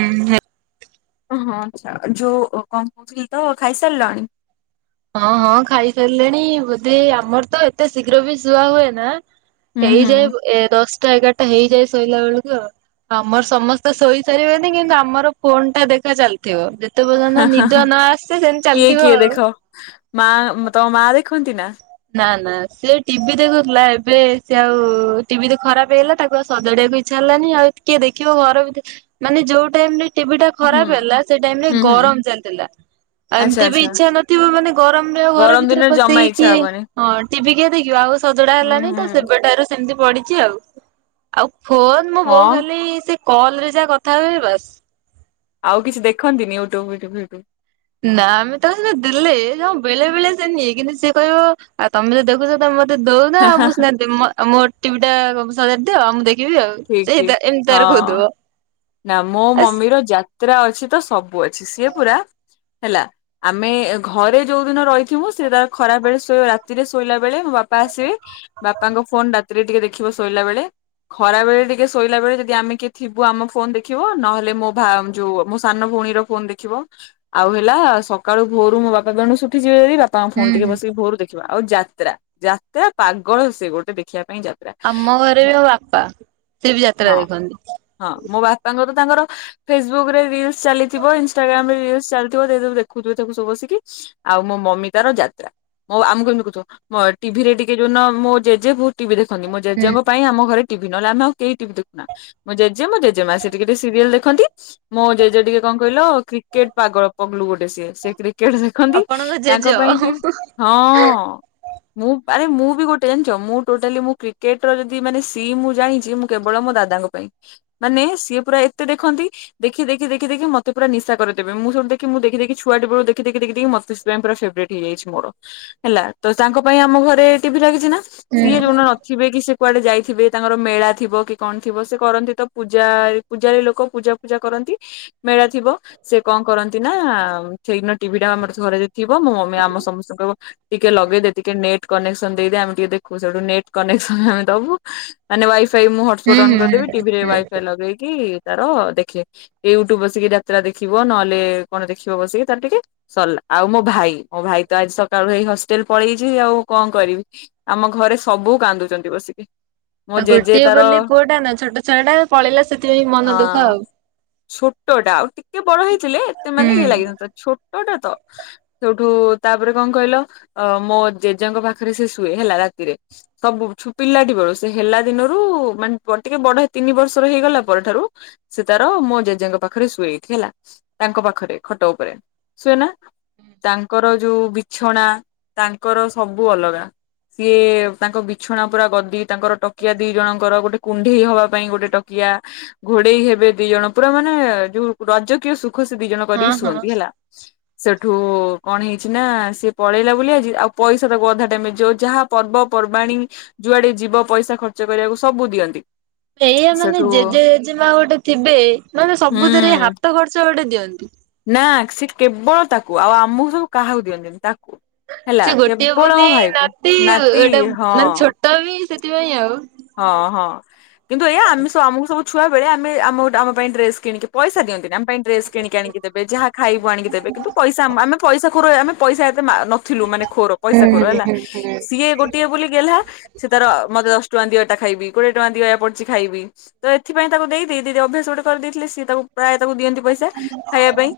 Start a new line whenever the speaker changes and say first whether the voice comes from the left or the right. right: ଉଁ ହୁଁ।
left: ହଁ ଆଛା ଯୋ କମ୍ପ ମି ତ ଖାଇସାରିଲଣି।
right: ହଁ ହଁ ଖାଇସାରିଲେଣି ବୋଧେ ଆମର ତ ଏତେ ଶୀଘ୍ର ବି ଶୁଆ ହୁଏ ନା।
left: ହୁଁ ହୁଁ
right: ହେଇଯାଏ। ଏ ଦଶଟା ଏଗାରଟା ହେଇ ଯାଇ ଶୋଇଲା ବେଳକୁ ଆ ଆମର ସମସ୍ତେ ଶୋଇ ସାରିବେଣି। କିନ୍ତୁ ଆମର ଫୋନ ଟା ଦେଖା ଚାଲିଥିବ। ଯେତେ ପର୍ଯ୍ୟନ୍ତ
left: ହାଁ ହାଁ
right: ନିଦ
left: ହାଁ
right: ନ ଆସିଚି ସେମିତି
left: କିଏ
right: ଚାଲିଥିବ
left: କିଏ
right: ଆଉ।
left: ଦେଖ ମା ତମ ମା ଦେଖନ୍ତି ନା।
right: ନା ନା ସିଏ ଟି ଭି ଦେଖୁଥିଲା। ଏବେ ସେ ଆଉ ଟି ଭି ତ ଖରାପ ହେଇଗଲା। ତାକୁ ଆଉ ସଜାଡିବାକୁ ଇଚ୍ଛା ହେଲାନି। ଆଉ କିଏ ଦେଖିବ। ଘର ଭିତରେ ମାନେ ଯୋଉ ଟାଇମ ରେ ଟି ଭି ଟା
left: ହୁଁ
right: ଖରାପ ହେଲା ସେ ଟାଇମ ରେ
left: ହୁଁ ହୁଁ।
right: ଗରମ ଚାଲିଥିଲା। ଆଉ
left: ଆଚ୍ଛା
right: ଏମିତି ବି
left: ଆଚ୍ଛା
right: ଇଚ୍ଛା ନଥିବ। ମାନେ ଗରମରେ ଆଉ ଘର
left: ଗରମ
right: ଭିତରେ
left: ଦିନରେ ଜମା
right: ପଶେଇକି
left: ଇଚ୍ଛା ହବନି
right: ହଁ ଟି ଭି କିଏ ଦେଖିବ ଆଉ ସଜଡା
left: ହୁଁ
right: ହେଲାନି। ତ
left: ହୁଁ।
right: ସେବେଠାରୁ ଏମତି ପଡିଛି ଆଉ। ଆଉ ଫୋନ ମୁଁ ବୋଉ
left: ହଁ
right: ଖାଲି ସେ କଲ ରେ ଯାହା କଥା ହୁଏ ବାସ।
left: ଆଉ କିଛି [unintelligible]
right: ନା ଆମେ ତ ସେ ଦେଲେଣ ବେଳେ ବେଳେ ସେ ନିଏ କିନ୍ତୁ ସିଏ କହିବ ଆଉ ତମେ ଯ ଦେଖୁଛ ମତେ ଦଉନା
left: ହାଁ ହାଁ ହାଁ
right: ମୁଁନାହା ଓଟିପି ଟା [unintelligible] ଆଉ
left: ଠିକ
right: ସେଇ
left: ଠିକ
right: ଏମିତି ତାର
left: ହଁ।
right: ଖୋଇଦବ।
left: ନା ମୋ ମମିର ଯାତ୍ରା ଅଛି ତ ସବୁ ଅଛି। ସିଏ ପୁରା ହେଲା ଆମେ ଘରେ ଯୋଉ ଦିନ ରହିଥିବୁ ସେ ତାର ଖରା ବେଳେ ଶୋଇ ରାତିରେ ଶୋଇଲା ବେଳେ ମୋ ବାପା ଆସିବେ। ବାପାଙ୍କ ଫୋନ ରାତିରେ ଟିକେ ଦେଖିବ ଶୋଇଲା ବେଳେ। ଖରା ବେଳେ ଟିକେ ଶୋଇଲା ବେଳେ। ଯଦି ଆମେ କିଏ ଥିବୁ ଆମ ଫୋନ ଦେଖିବ ନହେଲେ ମୋ ଯୋଉ ମୋ ସାନ ଭଉଣୀର ଫୋନ ଦେଖବ। ଆଉ ହେଲା ସକାଳୁ ଭୋରୁ ମୋ ବାପା ବେଣୁସୁ ଉଠି ବାପାଙ୍କ
right: ହୁଁ
left: ଫୋନ ଟିକେ
right: ହୁଁ
left: ବସିକି ଭୋରୁ ଦେଖିବା। ଆଉ ଯାତ୍ରା ଯାତ୍ରା ପାଗଳ ସେ ଗୋଟେ ଦେଖିବା ପାଇଁ ଯାତ୍ରା।
right: ଆମ ଘରେ ବି ଆମ ବାପା ସେ ବି ଯାତ୍ରା ଦେଖନ୍ତି।
left: ବାପାଙ୍କ ତ ତାଙ୍କର ଫେସବୁକ ରେ ରିଲସ ଚାଲିଥିବ। ଇନଷ୍ଟାଗ୍ରାମ ରେ ରିଲସ ଚାଲିଥିବ ଦେଖୁଥିବେ ତାକୁ ସବୁ ବସିକି। ଆଉ ମୋ ମମି ତାର ଯାତ୍ରା ମ ଆମକୁ କେମିତି ଟି ଭି ରେ ଟିକେ ଯୋଉ ଦିନ ମୋ ଜେଜେ ଟି ଭି ମୋ
right: ହୁଁ
left: ଜେଜେଙ୍କ ପାଇଁ ଆମ ଘରେ ଟି ଭି ନହେଲେ ଆଉ କେହି ଟିଭି ଦେଖୁନା। ମୋ ଜେଜେ ମୋ ଜେଜେ ମା ସେଠିକେ ଟିକେ ସିରିଏଲ ଦେଖନ୍ତି। ମୋ ଜେଜେ ଟିକେ କଣ କହିଲ କ୍ରିକେଟ ପାଗଳ ପଗଲୁ ଗୋଟେ ସିଏ ସେଇଥିରେ ସେ କେଟେ ଶିଖନ୍ତି
right: ଆପଣଙ୍କ ଜେଜ
left: ତାଙ୍କ ପାଇଁ
right: ହୁଁ
left: ଟିକ ହଁ। ମୁଁ ଆରେ ମୁଁ ବି ଗୋଟେ ଜଣି ମୁଁ ଟୋଟାଲି ମୁ କ୍ରିକେଟ ର ଯଦି ମାନେ ସିମ ମୁଁ ଜାଣିଛି ମୁଁ କେବଳ ମୋ ଦାଦାଙ୍କ ପାଇଁ। ମାନେ ସିଏ ପୁରା ଏତେ ଦେଖନ୍ତି ଦେଖି ଦେଖି ଦେଖି ଦେଖି ମତେ ପୁର ନିଶା କରିଦେବେ। ମୁଁ ସବଠୁ ଦେଖି ମୁଁ ଦେଖି ଦେଖି ଛୁଆଟି ବେଳ ଦେଖି ଦେଖି ଦେଖି ଦେଖି ମତେ ସେଥିପାଇଁ ପୁରା ଫେବ୍ରେଟ୍ ହେଇଯାଇଛି। ମୋର ହେଲା ତ ତାଙ୍କ ପାଇଁ ଆମ ଘରେ ଟିଭି ଲାଗିଛି ନା।
right: ହୁଁ
left: ସିଏ ଯୋଉଟ ନଥିବେ କି ସେ କୁଆଡେ ଯାଇଥିବେ ତାଙ୍କର ମେଳା ଥିବ କି କଣ ଥିବ ସେ କରନ୍ତି ତ ପୂଜା ପୂଜାରୀ ଲୋକ ପୂଜା ଫୂଜା କରନ୍ତି। ମେଳା ଥିବ ସେ କଣ କରନ୍ତି ନା ସେଇଦିନ ଟି ଭି ଟା ଆମର ଘରେ ଥିବ ମୋ ମମି ଆମ ସମସ୍ତଙ୍କୁ ଟିକେ ଲଗେଇଦେ ଟିକେ ନେଟ କନେକ୍ସନ ଦେଇଦ ଆମେ ଟିକେ ଦେଖୁଠୁ ନେଟ୍ କନେସ ଆମେ ଦବୁ। ମାନେ ୱଇ ସେଇ ମୁଁ ହସପଟ
right: ହୁଁ
left: ଅନ୍ କରିଦେବି ଟି ଭି ରେ
right: ହୁଁ।
left: ୱାଇ ଦେଇକି ତାର ଦେଖେ ୟୁଟ୍ୟୁବ ବସିକି ଯାତ୍ରା ଦେଖିବ ନହେଲେ କଣ ଦେଖିବ ବସିକି ତାର ଟିକେ ସରିଲା ଆଉ ମୋ ଭାଇ ମୋ ଭାଇ ତ ଆଜି ସକାଳୁ ହେଇ ହଷ୍ଟେଲ ପଳେଇଛି ଆଉ କଣ କରିବି ଆମ ଘରେ ସବୁ କାନ୍ଦୁଛନ୍ତି ବସିକି। ମୋ
right: ଆଉ
left: ଜେଜେ
right: ଗୋଟିଏ
left: ତାର
right: ବୋଲି ପୁଅଟା ନା ଛୋଟ ଛୁଆ ଟା ।
left: ହଁ ଛୋଟ ଟା ଆଉ ଟିକେ ବଡ ହେଇଥିଲେ ଏତେ ମାନେ
right: ହୁଁ।
left: ଇଏ ଲାଗି ନଥାନ୍ତା ଛୋ ଟଟା ତ ସେଉଠୁ ତାପରେ କଣ କହିଲ ମୋ ଜେଜେଙ୍କ ପାଖରେ ସେ ଶୁଏ ହେଲା ରାତିରେ ସବୁ ପିଲଟି ବେଳୁ ସେ ହେଲା ଦିନରୁ ମାନେ ଟିକେ ବଡ- ତିନି ବର୍ଷର ହେଇଗଲା ପରଠାରୁ ସେ ତାର ମୋ ଜେଜେଙ୍କ ପାଖରେ ଶୁଏ ଏଇଠି ହେଲା ତାଙ୍କ ପାଖରେ ଖଟ ଉପରେ ଶୁଏନା ତାଙ୍କର ଯୋଉ ବିଛଣା ତାଙ୍କର ସବୁ ଅଲଗା ସିଏ ତାଙ୍କ ବିଛଣା ପୁରା ଗଦି ତାଙ୍କର ତକିଆ ଦି ଜଣଙ୍କର ଗୋଟେ କୁଣ୍ଢେଇ ହବା । ପାଇଁ ଗୋଟେ ତକିଆ ଘୋଡେଇ ହେବେ ଦି ଜଣ ପୁରା ମାନେ ଯୋଉ ରାଜକୀୟ ସୁ ସୁଖୁ ସେ ଦି ଜଣ
right: ହଁ
left: କରିକି
right: ହଁ।
left: ଶୁଅନ୍ତି ହେଲା। ସେଠୁ କଣ ହେଇଛି ନା ସିଏ ପଳେଇଲା ବୋଲି ଆଜି ଆଉ ପଇସା ତାକୁ ଅଧା ଟାଇମ ରେ ଯୋଉ ଯାହା ପର୍ବପର୍ବାଣୀ ଯୁଆଡେ ଯିବ ପଇସା ଖର୍ଚ୍ଚ କରିବାକୁ ସବୁ ଦିଅନ୍ତି।
right: ଏଇୟା ମାନେ
left: ସେଠୁ
right: ଜେଜେ ଜେଜେମା ଗୋଟେ ଥିବେ ମାନେ ସବୁଥିରେ
left: ହୁଁ
right: ହାତ ଖର୍ଚ୍ଚ ଗୋଟେ ଦିଅନ୍ତି। ଅନ୍ତି ।
left: ନା ସେ କେବଳ ତାକୁ ଆଉ ଆମକୁ ସବୁ କାହାକୁ ଦିଅନ୍ତିନି ତାକୁ ହେଲା
right: ସେ ଗୋଟିଏ
left: କେବଳ
right: ବୋଲି
left: ମୋ ଭାଇ କୁ
right: ନାତି
left: ନାତି
right: ଗୋଟେ
left: ହଁ।
right: ମାନେ ଛୋଟ ବି ସେ- ସେଥି ପାଇଁ ଆଉ।
left: ହଁ ହଁ କିନ୍ତୁ ଏଇୟ ଆମେ ସବୁ ଆମକୁ ସବୁ । ଛୁଆବେଳେ ଆମେ ଆମ କୁ ଆମପାଇଁ ଡ୍ରେସ୍ । କିଣିକି ପଇଶାଦିଅନ୍ତିନି ଆମ ପାଇଁ ଡ୍ରେସ କିଣିକି ଆଣିକି ଦେବେ ଯାହା ଖାଇବୁ ଆଣି କି ଦେବେ କିନ୍ତୁ ପଇସା ଆମ ଆମେ ପଇସା ଖୁରେ ଆମେ ପଇସା ଏତେ ମା ନଥିଲୁ ମାନେ ଖୋର
right: ହୁଁ
left: ପଇସା ଖୋର
right: ହୁଁ
left: ହେଲା
right: ହୁଁ
left: ସିଏ ଗୋଟିଏ ବୋଲି ଗେଲ୍ହା ସେ ତାର ମତେ ଦଶ ଦସ୍ ଟଙ୍କା ଦିଆ ଏଟା ଖାଇିବି କୋଡ଼ିଏ ଟଙ୍କା ଦିଅ ଏୟା ପଡଛି ଖାଇବି ତ ଏଥିପାଇଁ ତାକୁ ଦେଇ ଦେଇ ଅଭ୍ୟାସ ଗୋଟେ କରିଦେଇଥିଲେ ସି ତାକୁ ପ୍ରାୟ ତ ସବୁ ଦିଅନ୍ତି ପଇସା ଖାଇବା ପାଇଁ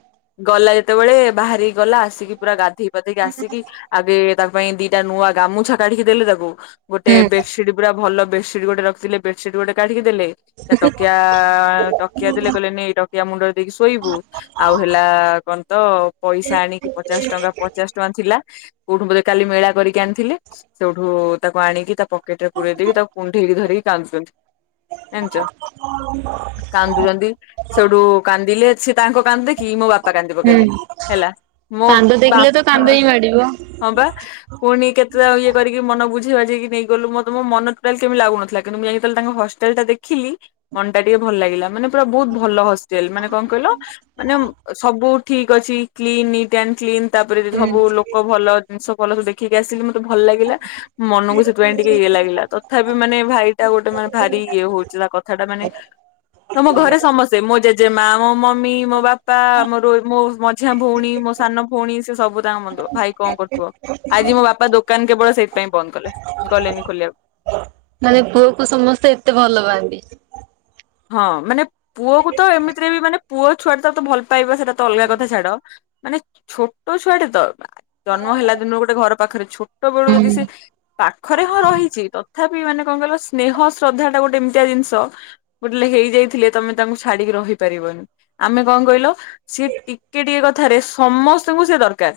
left: ଗଲା ଯେତେ ଯେତେବେଳେ ବାହାରିକି । ଗଲା ଆସିକି ପୁରା ଗାଧେଇ ପାଧେଇକି ଆସିକି ଆଗେ । ତା ପାଇଁ ଦିଟା ନୂଆ ଗାମୁଛା କାଢିକି ଦେଲେ ତାକୁ। ଗୋଟେ
right: ହୁଁ
left: ବେଡସିଟ୍ । ଭଲ ବେଡସିଟ ଗୋଟେ ରଖିଥିଲେ ବେଡସିଟ ଗୋଟେ କାଢିକି ଦେଲେ ତା ଟକିଆ ଟକିଆ ଦେଲେ କହିଲେ ନେ ଟକିଆ ମୁଣ୍ଡରେ ଦେଇକି ଶୋଇବୁ ଆଉ ହେଲା କ ତ । ପଇସା ଆଣିକି ପଚାଶ ଟଙ୍କା ପଚାଶ ଟଙ୍କା ଥିଲା। କୋଉଠୁ ବୋଧେ କାଲି ମେଳା କରିକି ଆଣିଥିଲେ ସେଉଠୁ ତାକୁ ଆଣିକି ତା ପକେଟେରେ । ପୁରେଇ ଦେଇକି ତାକୁ କଣ୍ଢେଇକି ଧରିକି କାନ୍ଦୁଛନ୍ତି। ଜାଣିିଛ କାନ୍ଦୁଛନ୍ତି ସେଠୁ କାନ୍ଦିଲେ । ତାଙ୍କ କାନ୍ଦ ଦେଖି ମୋ ବାପା କାନ୍ଦି ପକାଇଲେ।
right: ହୁଁ।
left: ହେଲା ମୋ
right: କାନ୍ଦ ଦେଖିଲେ
left: ବାପା
right: ତ କାନ୍ଦ ହିଁ ମାଡିବ।
left: ହଁ ବା ପୁଣି କେତେ ଇଏ କରିକି ମନ ବୁଝ ବୁଝେଇ ବାଝେଇକି ନେଇ କି ଗଲୁ ମତେ । ମୋ ମନ ଟୋଟାଲ କେମିତିି ଲାଗୁନଥିଲା କିନ୍ତୁ ମୁଁ ଯାଇ ଯେତେବେଳେ ତାଙ୍କ ହଷ୍ଟେଲ ଟା ଦେଖିଲି ମନଟା ଟିକେ ଭଲ ଲାଗିଲା ମାନେ । ପୁରା ବହୁତ ଭଲ ହଷ୍ଟେଲ ମାନେ କଣ କହିଲ ମାନେ ମ୍ ସବୁ? ଠିକ୍ଅଛି। Clean neat and clean. ତାପରେ ଯେ
right: ହୁଁ
left: ସବୁ ଲୋକ ଭଲ ଜିନିଷ ଭଲ ସବୁ ଦେ ଖିକି ଆସିଲି ମୁଁ। ଭଲ ଲାଗିଲା ମନକୁ ସେଥିପାଇଁ ଟିକ୍ ଇଏ ଲାଗିଲା ତଥାପି ମାନେ ଭାଇଟା ଗୋଟେ ମାନେ ଭାରି ଇଏ ହଉଥିଲା କଥାଟା ମାନେ ମୁଁ ମୋ ଘରେ ସମସ୍ତେ ମୋ ଜେଜେ ମା [unintelligible] ମମି, ମୋ ବାପା, ମୋର ମୋ ମଝିଆ ଭଉଣୀ, ମୋ ସାନ ଭଉଣୀ ସେ ସବୁ ତାଙ୍କ ମନ ଦୁଃଖ। ଭାଇ କଣ କରୁଥିବ? ଆଜି ମୋ ବାପା ଦୋକାନ କେବଳ ସେଇଥିପାଇଁ ବନ୍ଦ କଲେ। ଗଲେନି ଖୋଲିବାକୁ।
right: ମାନେ ପୁଅକୁ ସମସ୍ତେ ଏତେ ଭଲ ପାଆନ୍ତି।
left: ହଁ ମାନେ? ପୁଅକୁ ତ ଏମିତିରେ ବି ମାନେ ପୁଅ ଛୁଆଟା ତାକୁ ତ ଭଲ୍ ପାଇବା ସେଇଟା ତ ଅଲଗା
right: ହୁଁ
left: କଥା ଛାଡ। ମାନେ ଛୋଟ ଛୁଆଟେ ତ? ଜନ୍ମ ହେଲା ଦିନରୁ ଗୋଟେ ଘର ପାଖରେ ଛୋଟ ବେଳୁ ଯଦି
right: ହୁଁ।
left: ସେ ପାଖରେ ହଁ ରହିଚି ତ? ତଥାପି ମାନେ କଣ କହିଲ ସ୍ନେହ, ଶ୍ରଦ୍ଧା ଟା ଗୋଟେ ଏମିତିଆ ଜିନଷ [unintelligible] ହେଇଯାଇଥିଲେ ତମେ ତାଙ୍କୁ ଛାଡିକି ରହିପାରିବନି। ଆମେ କଣ କହିଲ? ସିଏ ଟିକେ ଟିକେ କଥ୍ ଥରେ ସମସ୍ତଙ୍କୁ ସେ ଦର୍ କାର୍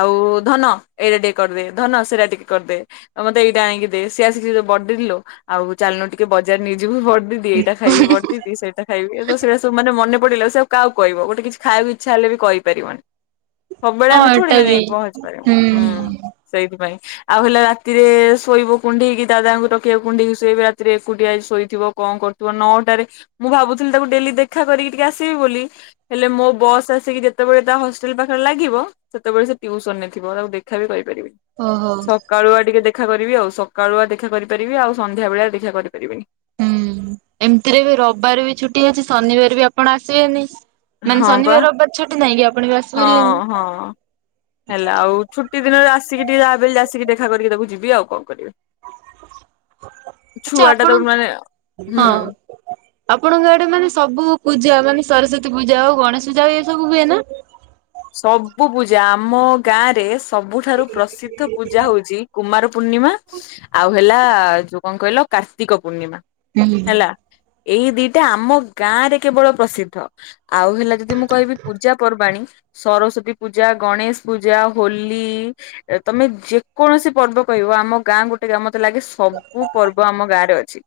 left: ଆଉ ଧନ ଏଇଟା ଟିକେ କରିଦେ। ଧନ ସେଇଟା ଟିକେ କରିଦେ। ମତେ ଏଇଟା ଆଣିକି ଦେ। ସେ ଆସିକି ବଡଦିଦିଲୋ ଆଉ ଚାଲୁନୁ ଟିକେ ବଜାର ନେଇ ଯିବୁ। ବଡଦିଦି? ଏଟା ଖାଇବି ବଡଦିଦି ସେଇଟା ଖାଇବି ଏବେ ତ ସେଟା ସବୁ ମାନ ମନେ? ପଡିଲା ସେ ଆଉ କାହାକୁ କହିବ? ଗୋଟେ କିଛି ଖାଇଆକୁ ଇଚ୍ଛା ହେଲେ ବି କହିପାରିବନି। ସବୁବେଳେ
right: ହଁ
left: ଆମେ
right: ଏଟା
left: ଥୋଡିନା
right: ବି।
left: ଯାଇଙ୍କି ପହଞ୍ଚି ପାରିବା। ହୁଁ ସେଇଥିପାଇଁ। ଆଉ ହେଲା ରାତିରେ ଶୋଇବୁ କୁଣ୍ଡେଇକି ଦାଦାଙ୍କୁ ତକିଆକୁ କୁଣ୍ଡେଇକି ଶୋଇବେ। ରାତିରେ ଏକୁଟିଆ ଶୋଇଥିବ କଣ କରୁ ଥିବ ନଅଟାରେ ମୁଁ ଭାବୁଥିଲି ତାକୁ ଡେଲି ଦେଖା କରିକି ଟିକେ ଆସିବି ବୋଲି ହେଲେ ମୋ ବସ୍ ଆସିକି ଯେତେବେଳେ ତା ହଷ୍ଟେଲ ପାଖରେ ଲାଗିବ, ସେତେବେଳେ ସେ ଟିୟୁସନରେ ଥିବ ତାକୁ ଦେଖା ବିି କରି
right: ଓହୋ।
left: ସକାଳୁଆ ଟିକେ ଦେଖ୍ ଦେଖା କରିବି ଆଉ ସକାଳୁଆ ଦେଖା କରିପାରିବି। ଆଉ ସନ୍ଧ୍ୟାବେଳିଆ ଦେଖା କରିପାରିବିନି।
right: ହୁଁ। ଏମିତିରେ ବି ରବବାର ବି ଛୁଟି ଅଛି। ଶନିବାର ବି ଆପଣ ଆସିବେନି। ମାନେ
left: ହଁ ବା
right: ଶନିବାର ରବିବାର ଛୁଟି ନାହିଁ କି ଆପଣ ବି
left: ହଁ
right: ଆସିପାରିବେନି
left: ହଁ ହେଲା ଆଉ ଛୁଟି ଦିନରେ ଆସିକି ଟିକେ ଯାହାବି ହେଲେ ଆସିକି ଦେଖ୍ ଦେଖା କରିକି ତାକୁ ଯିବି ଆଉ କଣ କରିବି?
right: ଆଚ୍ଛା
left: ଛୁଆ ଟା ତାକୁ
right: ଆପଣଙ୍କ
left: ମାନେ
right: ହଁ
left: ହୁଁ।
right: ଆପଣଙ୍କ ଆଡେ ମାନେ ସବୁ ପୂଜା ମାନେ? ସରସ୍ଵତୀ ପୂଜା ହଉ ଗଣେଶ ପୂଜା ହଉ ଏ ସବୁ ହୁଏ ନା?
left: ସବୁ ପୂଜା ଆମ ଗାଁରେ ସ୍ ସବୁଠାରୁ ପ୍ରସିଦ୍ଧ ପୂଜା ହେଉଛି କୁମାର ପୂର୍ଣ୍ଣିମା ଆଉ ହେଲା-ଆ-ଆ ଯୋଉ କଣ କହିଲ କାର୍ତ୍ତିକ ପୂର୍ଣ୍ଣିମା।
right: ହୁଁ।
left: ହେଲା। ଏଇ ଦିଟା ଆମ ଗାଁ ରେ କେବଳ ପ୍ରସିଦ୍ଧ ଆଉ ହେଲା ଯଦି ମୁଁ କହିବି ପୂଜା ପର୍ବାଣୀ ସରସ୍ଵତୀ ପୂଜା, ଗଣେଶ ପୂଜା, ହୋଲି-ଇ-ଇ ତମେ ଯେକୌଣସି ପର୍ବ କହିବ ଆମ ଗାଁ ଗୋଟେ ଆ ମତେ ଲାଗେ ସବୁ ପର୍ବ ଆମ ଗାଁ ରେ ଅଛି।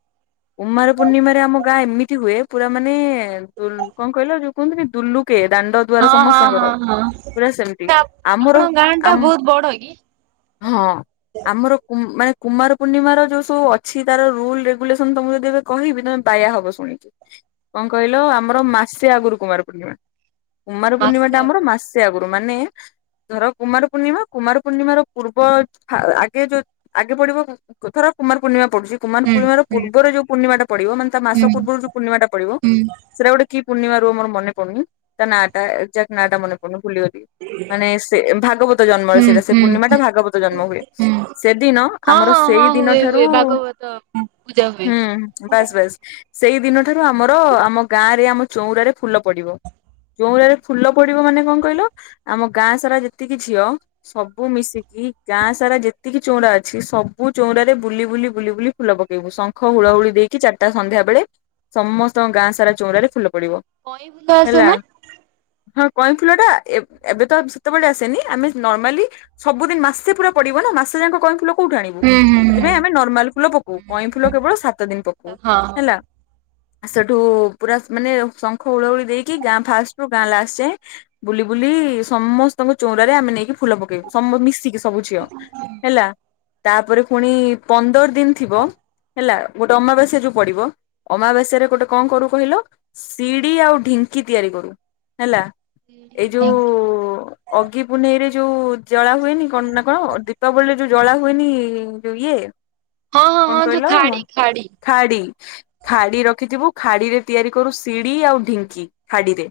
left: କୁମାର ପୂର୍ଣ୍ଣିମାରେ ଆମ ଗାଁ ଏମି ତି ହୁଏ ପୁରା ମାନେ-ଏ-ଏ-ଏ ଦୁ କଣ କହିଲ ଯୋଉ କୁହନ୍ତିନି ଦୁଲୁକିଏ। ଦାଣ୍ଡ ଦୁଆାର
right: ହଁ ହଁ
left: ସମସ୍ତଙ୍କର
right: ହଁ ହଁ
left: ପୁରା ସେମିତି,
right: ନା
left: ଆମର
right: ଆପଣଙ୍କ ଗାଁ ଟା
left: ଆମ୍
right: ବହୁତ ବଡ କି?
left: ହଁ ଆମର କୁ ମାନେ କୁମାର ପୂର୍ଣ୍ଣିମାର ଯୋଉ ସବୁ ଅଛି ତାର ରୁଲ ରେଗୁଲେସନ ତମକୁ ଯଦି ଏ କହିବି ତମେ ବାୟା ହବ ଶୁଣିକି। କଣ କହିଲ ଆମର ମାସେ ଆଗରୁ କୁମାର ପୂର୍ଣ୍ଣିମା। କୁମାର ପୂର୍ଣ୍ଣିମା
right: ମାସେ
left: ଟା
right: ହବ
left: ଆମର ମା ସେ ଆଗୁରୁ ମାନେ ଧର କୁମାର ପୂର୍ଣ୍ଣିମା କୁମାର ପୂର୍ଣ୍ଣିମାର ପୂର୍ବ ଯ ଫା ଆଗେ ଯୋଉ ଆଗେ ପଡିବ କୁ ଧର କୁମାର ପୂର୍ଣ୍ଣିମା ପଡୁ କୁମାର
right: ହୁଁ
left: ପୂର୍ଣ୍ଣିମାର
right: ହୁଁ
left: ପୂର୍ବର ଯୋଉ ପୂର୍ଣ୍ଣିମାଟା ପଡ଼ିବ ମାନେ ତା ମାସ
right: ହୁଁ
left: ପୂର୍ବରୁ ଯୋଉ ପୂର୍ଣ୍ଣିମା ପଡିବ
right: ହୁଁ
left: ସେଇଟା ଗୋଟେ କି ପୂର୍ଣ୍ଣିମା ରୁହ ମୋର ମନେ ପଡୁନି ତା ନାଁ ଟା ଏକଜାଟ ନାଁ ଟା ମନେପଡ଼ୁନି ମୁଁ ଭୁଲି ଗଲି ମାନେ ସେ ଭାଗବତ ଜନ୍ମରେ
right: ହୁଁ
left: ସେଇଟା ସେ
right: ହୁଁ ହୁଁ
left: ପୂର୍ଣ୍ଣିମା ଟା
right: ହୁଁ।
left: ଭାଗବତ ଜନ୍ମ ହୁଏ। ସେଦିନ
right: ହଁ
left: ଆମର
right: ହଁ
left: ସେଇ
right: ହଁ
left: ଦିନ
right: ହୁଏ
left: ଠାରୁ
right: ହୁଏ
left: ହୁଁ
right: ଭାଗବତ ପୂଜା ହୁଏ।
left: ବାସ ବାସ ସେଇ ଦିନ ଠାରୁ ଆମର ଆମ ଗାଁ ରେ ଆମ ଚଉରାରେ ଫୁଲ ପଡିବ ଚଉରାରେ ଫୁଲ ପଡିବ ମାନେ କଣ କହିଲ ଆମ ଗାଁ ସାରା ଯେତିକି ଝିଅ ସବୁ ମିଶିକି ଗାଁ ସାରା ଯେତିକି ଚଉରା ଅଛି ସବୁ ଚଉରାରେ ବୁଲି ବୁଲି ବୁଲି ବୁଲି ଫୁଲ ପକେଇବୁ। ଶଙ୍ଖ ହୁଳହୁଳି ଦେଇକି ଚାରିଟା ସନ୍ଧ୍ୟା ବେଳେ ସମସ୍ତଙ୍କ ଗାଁ ସାରା ଚଉଁରାରେ ଫୁଲ ପ
right: କଇଁ ଫୁଲ ଆସେ ନା?
left: ହଁ କଇଁ ଫୁଲ ଟା ଏବ୍ ଏବେ ତ ସେତେବେଳେ ଆସେନି ଆମେ ନର୍ମାଲି ସବୁଦିନ ମାସେ ପୁରା ପଡିବ ନା ମାସେ ଯାକ କଇଁ ଫୁଲ କୋଉଠୁ ଆଣିବୁ
right: ହୁଁ ହୁଁ
left: ସେଥିପାଇଁ ଆମେ
right: ହୁଁ
left: ନର୍ମାଲ ଫୁଲ ପକଉ। କଇଁ ଫୁଲ କେବଳ ସାତ ଦିନ ପକଉ ହେଲା। ସେଠୁ-ଉ-ଉ-ଉ ପୁରା ମାନେ ଶଙ୍ଖ ହୁଳହୁଳି ଦେଇକି ଗାଁ ଫାଷ୍ଟ ରୁ ଗାଁ ଲାଷ୍ଟ ଯାଏଁ ବୁଲି ବୁଲି ସମସ୍ତଙ୍କ ଚଉରାରେ ଆମେ ନେଇକି ଫୁଲ ପକେଇବୁ ସମ ମିଶିକି ସବୁ ଝିଅ ହେଲା। ତାପରେ ପୁଣି ପନ୍ଦର ଦିନ ଥିବ ହେଲା ଗୋଟେ ଅମାବାସ୍ୟା ଯୋଉ ପଡିବ, ଅମାବାସ୍ୟାରେ ଗୋଟେ କଣ କରୁ କହିଲ ସିଡି ଆଉ ଢିଙ୍କି ତିଆରି କରୁ ହେଲା। ଏଇ
right: ହଁ।
left: ଯୋଉ ଅଗି ପୁନେଇଁରେ ଯୋଉ ଜଳା ହୁଏନି କଣ ନା କଣ ଦୀପାବଳିରେ ଯୋଉ ଜଳା ହୁଏନି-ଇ-ଇ-ଇ ଯୋଉ ଇଏ
right: ହଁ ହଁ
left: କଣ
right: ହଁ ଯୋଉ
left: କହିଲ
right: ଖାଡି ଖାଡି
left: ଖାଡି ଖାଡି ରଖିଥିବୁ ଖାଡିରେ ତିଆରି କରୁ ସିଢି ଆଉ ଢିଙ୍କି ଖାଡିରେ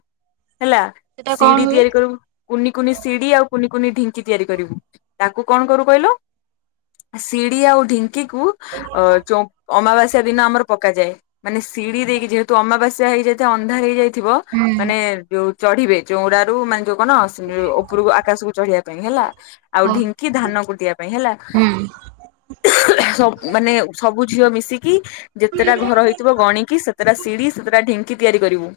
left: ହେଲା।
right: ସେଟା କଣ
left: ସିଡି
right: ହୁଏ?
left: ତିଆରି କରିବୁ କୁନି କୁନି ସିଡି ଆଉ କୁନି କୁନି ଢିଙ୍କି ତିଆରି କରିବୁ। ତାକୁ କଣ କରୁ କହିଲ ସିଡ଼ି ଆଉ ଢି ଙ୍କି କୁୁ ଅ ଚ ଅମାବାସ୍ୟା ଦିନ ଆମର ପକାଯାଏ। ମାନେ ସିଡି ଦେଇକି ଯେହେତୁ ଅମାବାସ୍ୟା ହେଇଯାଇଥାଏ ଅନ୍ଧାର ହେଇଯାଇ ଥିବ
right: ହୁଁ
left: ମାନେ ଯୋଉ ଚଢ଼ିବେ ଚଉଡାରୁ ମା କ ସେ ଉପରକୁ ଆକାଶକୁ ଚଢିବା ପାଇଁ ହେଲା ଆଉ
right: ହଁ
left: ଢିଙ୍କି ଧାନ କଟିବା ପାଇଁ ହେଲା
right: ହୁଁ
left: ମାନେ ସବୁ ଝିଅ ମିଶି ଯେତେଟା ଘର ହେଇଥିବ ଗଣିକି ସେତେଟା ସିଢି ସେତେଟା ଢୀଙ୍କ ତିଆରିକରିବୁ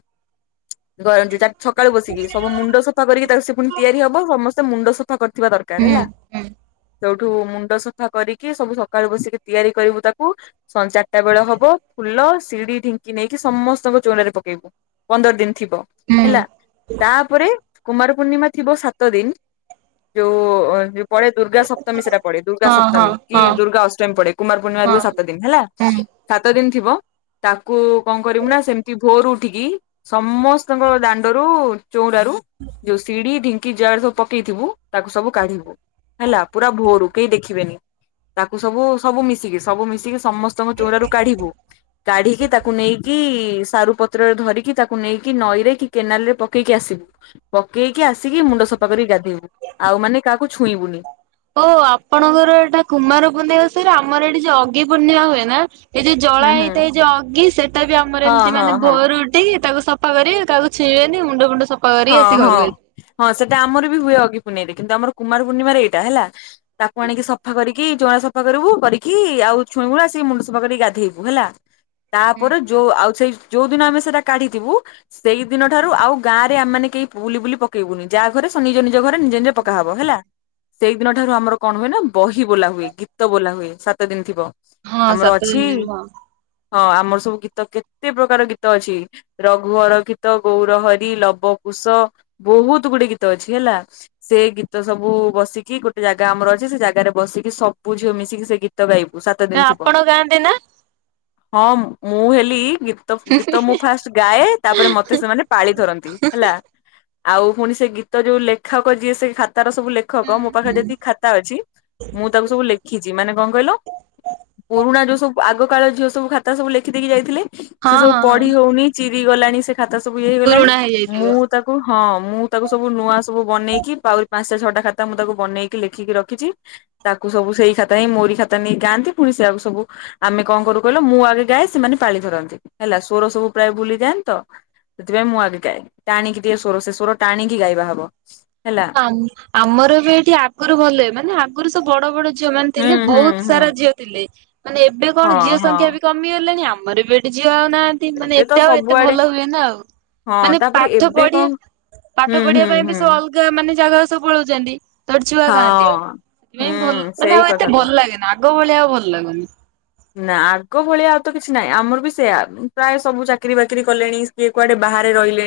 left: [unintelligible] ସବୁ ମୁଣ୍ଡ ସଫା କରିକି ତାକୁ ସେ ପୁଣି ତିଆରି ହବ ସମସ୍ତେ ମୁଣ୍ଡ କରିଥିବା ଦରକାର
right: ହୁଁ
left: ହେଲା
right: ହୁଁ
left: ସୋଉଠୁ ମୁଣ୍ଡ ସଫା କରିକି ସବୁ ସକାଳୁ ବସିକି ତିଆରି କରିବୁ ତାକୁ ସଞ୍ଚାର କେତେବେେଳେ ହବ ଫୁଲ ସିଡି ଢିଙ୍କି ନେଇକି ସମସ୍ତଙ୍କ ଚୋଲରେ ପକେଇବୁ ପନ୍ଦର ଦିନ ଥିବ।
right: ହୁଁ
left: ହେଲା ତାପରେ କୁମାର ପୂର୍ଣିମା ଥିବ ସାତ ଦିନ ଯୋଉ ଯୋଉ ପଢେ ଦୁର୍ଗା ସପ୍ତମୀ ସେଟା ପଡେ
right: ହଁ ହଁ
left: ଦୁର୍ଗାସପ୍ତମୀ କି
right: ହଁ
left: ଦୁର୍ଗା ଅଷ୍ଟମୀ ପଡେ କୁମାର ପୂର୍ଣିମାରେ
right: ହଁ
left: ହ ସାତ ଦିନ ହେଲା
right: ହୁଁ
left: ସାତ ଦିନ। ଥିବ ତାକୁ କଣ କରିବୁ ନା ସେମିତି ଭୋର ଉଠିକି ସମସ୍ତଙ୍କ ଦାଣ୍ଡରୁ ଚଉରାରୁ ଯୋଉ ସିଡି ଢଙ୍କ କି ଯାଆଡେ ସବ ପକେଇଥିବୁ ତାକୁ ସବୁ କାଢିବୁ ହେଲା ପୁରା ଭୋରୁ କେହି ଦେଖିବେନି ତାକୁ ସବୁ ସବୁ ମିଶିକି ସବୁ ମିଶିକି ସମସ୍ତଙ୍କ ଚୋଉରାରୁ କାଢିବୁ କାଢିକି ତାକୁ ନେଇକି ସାରୁ ପତ୍ରରେ ଧରିକି ତାକୁ ନେଇକି ନଈ ରେ କି କେନାଲରେ ପକେଇକି ଆସିବୁ ପକେଇକି ଆସିକି ମୁଣ୍ଡ ସଫା କରି ଗାଧେଇବୁ ଆଉ ମାନେ କାହାକୁ ଛୁଇଁବୁନି।
right: ଓ ଆପଣଙ୍କର ଏଟା କୁମାରପୂନେଇ ଓଷାରେ ଆମର ଏଠି ଯୋଉ ଅଘିପୂର୍ଣ୍ଣିମା ହୁଏ ନା ଏଇ ଯୋଉ ଜଳା
left: ହୁଁ ହୁଁ
right: ହେଇଥାଏ ଯୋଉ ଅଗି ସେଟା ବି ଆମର
left: ହଁ
right: ଏମିତି
left: ହଁ
right: ମାନେ
left: ହଁ
right: ଭୋରୁଟି ତାକୁ ସ ପରେ ତାକୁ ଛିନ ମୁଣ୍ଡ ଫୁଣ୍ଡ ସବୁ
left: ହଁ ହଁ ହଁ ସେଟା ଆମର ବି ହୁଏ। ଅଘି ପୁ କିନ୍ତ ଆମ କୁମାର ପର୍ଣ୍ଣିମାରେ ଏଇଟା ହେଲା ତାକୁ ଆଣିକି ସଫା କରିକି ଚଉରା ସଫା କରିବୁ କରିକି ଆଉ ଛୁଇଁବୁନି ସେ ମୁଣ୍ଡ ସଫା କରିକି ଗାଧେଇବୁ ହେଲା।
right: ହୁଁ
left: ତାପରେ ଯୋଉ ଆଉ ସେଇ ଯୋଉ ଦିନ ଆମେ ସେଇଟା କାଢିଥିବୁ ସେଇଦିନ ଠାରୁ ଆଉ ଗାଁ। ଆମେ ମାନେ କେହି ବୁଲି ବୁଲି ପକେଇବୁନି ଯାହା ଘରେ ଶନି ଜନ ନିଜ ଘରେ ନିଜେ ନିଜେ
right: ହୁଁ ହୁଁ।
left: ପକାହବ ହେଲା ସେଇଦିନ ଠାରୁ ଆମର କଣ ହୁଏ ନା ବହି ବୋଲା ହୁଏ ଗୀତ ବୋଲା ହୁଏ ସାତ ଦିନ ଥିବ।
right: ହଁ
left: ଆମର
right: ସାତ
left: ଅଛି
right: ଦିନ ହଁ।
left: ହଁ ଆମର ସବୁ ଗୀତ କେତେ ପ୍ରକାର ଗୀତ ଅଛି। ରଘୁ ହର ଗୀତ ଗୌର ହରି ଲବ ବ କୁଶ ବହୁତ ଗୁଟେ ଗୀତ ଅଛି ହେଲା, ସେ ଗୀତ ସବୁ ବସିକି ଗୋଟେ ଜାଗା ଆମର ଅଛି ସେ ଜାଗାରେ ବସିକି ସବୁ ଝିଅ ମିଶିକି ସେ ଗୀତ ଗାଇବୁ। ସାତ ଦିନ
right: ନା
left: ଥିବ
right: ଆପଣ ଗାଆନ୍ତି ନାଁ?
left: ହଁ ମୁଁ ହେଲି ଗୀତ ଗୀତ ମୁଁ ଫାଷ୍ଟ ଗାଏ, ତାପରେ ମତେ ସେମାନେ ପାଳି ଧରନ୍ତି। ହେଲା। ଆଉ ପୁଣି ସେ ଗୀତ ଯୋଉ ଲେଖକ ଯିଏ ସେ ତାର ସବୁ ଲେଖକ ମୋ ପାଖରେ
right: ହୁଁ
left: ଯେତିକି ଖାତା ଅଛି, ମୁଁ ତାକୁ ସବୁ ଲେଖିଛି ମାନେ କଣ କହିଲ ପୁରୁଣା ଯୋଉ ସବୁ ଆଗକାଳ ଝିଅ ସବୁ ଖାତା ସବୁ ଲେଖିଦେଇକି ଯାଇଥିଲେ। ସେ
right: ହଁ
left: ସବୁ
right: ହଁ ହଁ
left: ପଢି ହଉନି। ଚି ରି ଗଲାଣି ସେ ଖାତ ସବୁ ଇଏ ହେଇଗଲାଣି।
right: ପୁରୁଣା ହେଇଯାଇଥିବ।
left: ମୁଁ ତାକୁ ହଁ ମୁଁ ତାକୁ ସବୁ ନୂଆ ମୁଁ ବନେଇକି ପାଉ ପାଞ୍ଚଟା ଛଅଟା ଖାତା ମୁଁ ତାକୁ ବନେଇକି ଲେଖିକି ରଖିଚି, ପ ତାକୁ ସବୁ ସେଇ ଖାତା ହେ ମୋରି ଖାତା ନେଇକି ଗାଆନ୍ତି ପୁଣି ସେଆକୁ ସବୁ ଆମେ କଣ କରୁ କହିଲ ମୁଁ ଆଗେ ଗାଏ ସେମାନେ ପାଳି ଧରନ୍ତି ହେଲା। ସ୍ୱର ସବୁ ପ୍ରାୟ ଭୁଲିଯାଆନ୍ତି ତ ସେଥିପାଇଁ ମୁଁ ଆଗେ ଗାଏ। ଟାଣିକି ଟିକେ ସ୍ୱର ସେ ସ୍ୱର ଟାଣିକି ଗାଇବା ହବ। ହେଲା।
right: ଆମ ଆମର ଏ ବି ଏଠି ଆଗରୁ ଭଲ ହୁଏ ମାନେ ଆଗରୁ ବଡ ବଡ ଯୋଉମାନେ
left: ହୁଁ
right: ଥିଲେ
left: ହୁଁ
right: ବହୁତ
left: ହୁଁ
right: ସାରା ଝିଅ ଥିଲେ। ମାନେ ଏବେ କଣ
left: ହଁ
right: ଝିଅ
left: ହଁ
right: ସଂଖ୍ୟା ବି କମି ଗଲେଣି। ମର ବି ଏଠି ଝିଅ ଉ ନାହାନ୍ତି ମାନେ
left: ଏବେ
right: ଏତେ
left: ତ
right: ଆଉ ଏତେ
left: ସବୁଆଡେ
right: ଭଲ ହୁଏ ନା ଆଉ
left: ହଁ
right: ମାନେ
left: ତାପରେ
right: ପାଠ
left: ଏବେ
right: ପଢିବା
left: କଣ ହୁଁ
right: ପାଠ ପଢିବା
left: ହୁଁ
right: ପାଇଁ ବି
left: ହୁଁ
right: ସବୁ ଅଲଗା ଜାଗା ସବୁ ପଳଉଚନ୍ତି। ତର ଛୁଆ ଖାଆନ୍ତି?
left: ହଁ।
right: ନାଇଁ ଭଲ
left: ହୁଁ
right: ମାନେ
left: ସେଇ
right: ଆଉ ଏତେ
left: କଥା ତ
right: ଭଲ ଲାଗେନି ଆଗ ଭଳିଆ ଆଉ ଭଲ ଲାଗୁନି।
left: ନା ଆଗ ଭଳିଆ ଆଉ ତ କିଛି ନାହିଁ। ଆମର ବି ସେୟା ପ୍ରାୟ ସବୁ ଚାକିରି ବାକିରି କଲେଣି କିଏ କୁଆଡେ ବାହାରେ ରହିଲେଣି।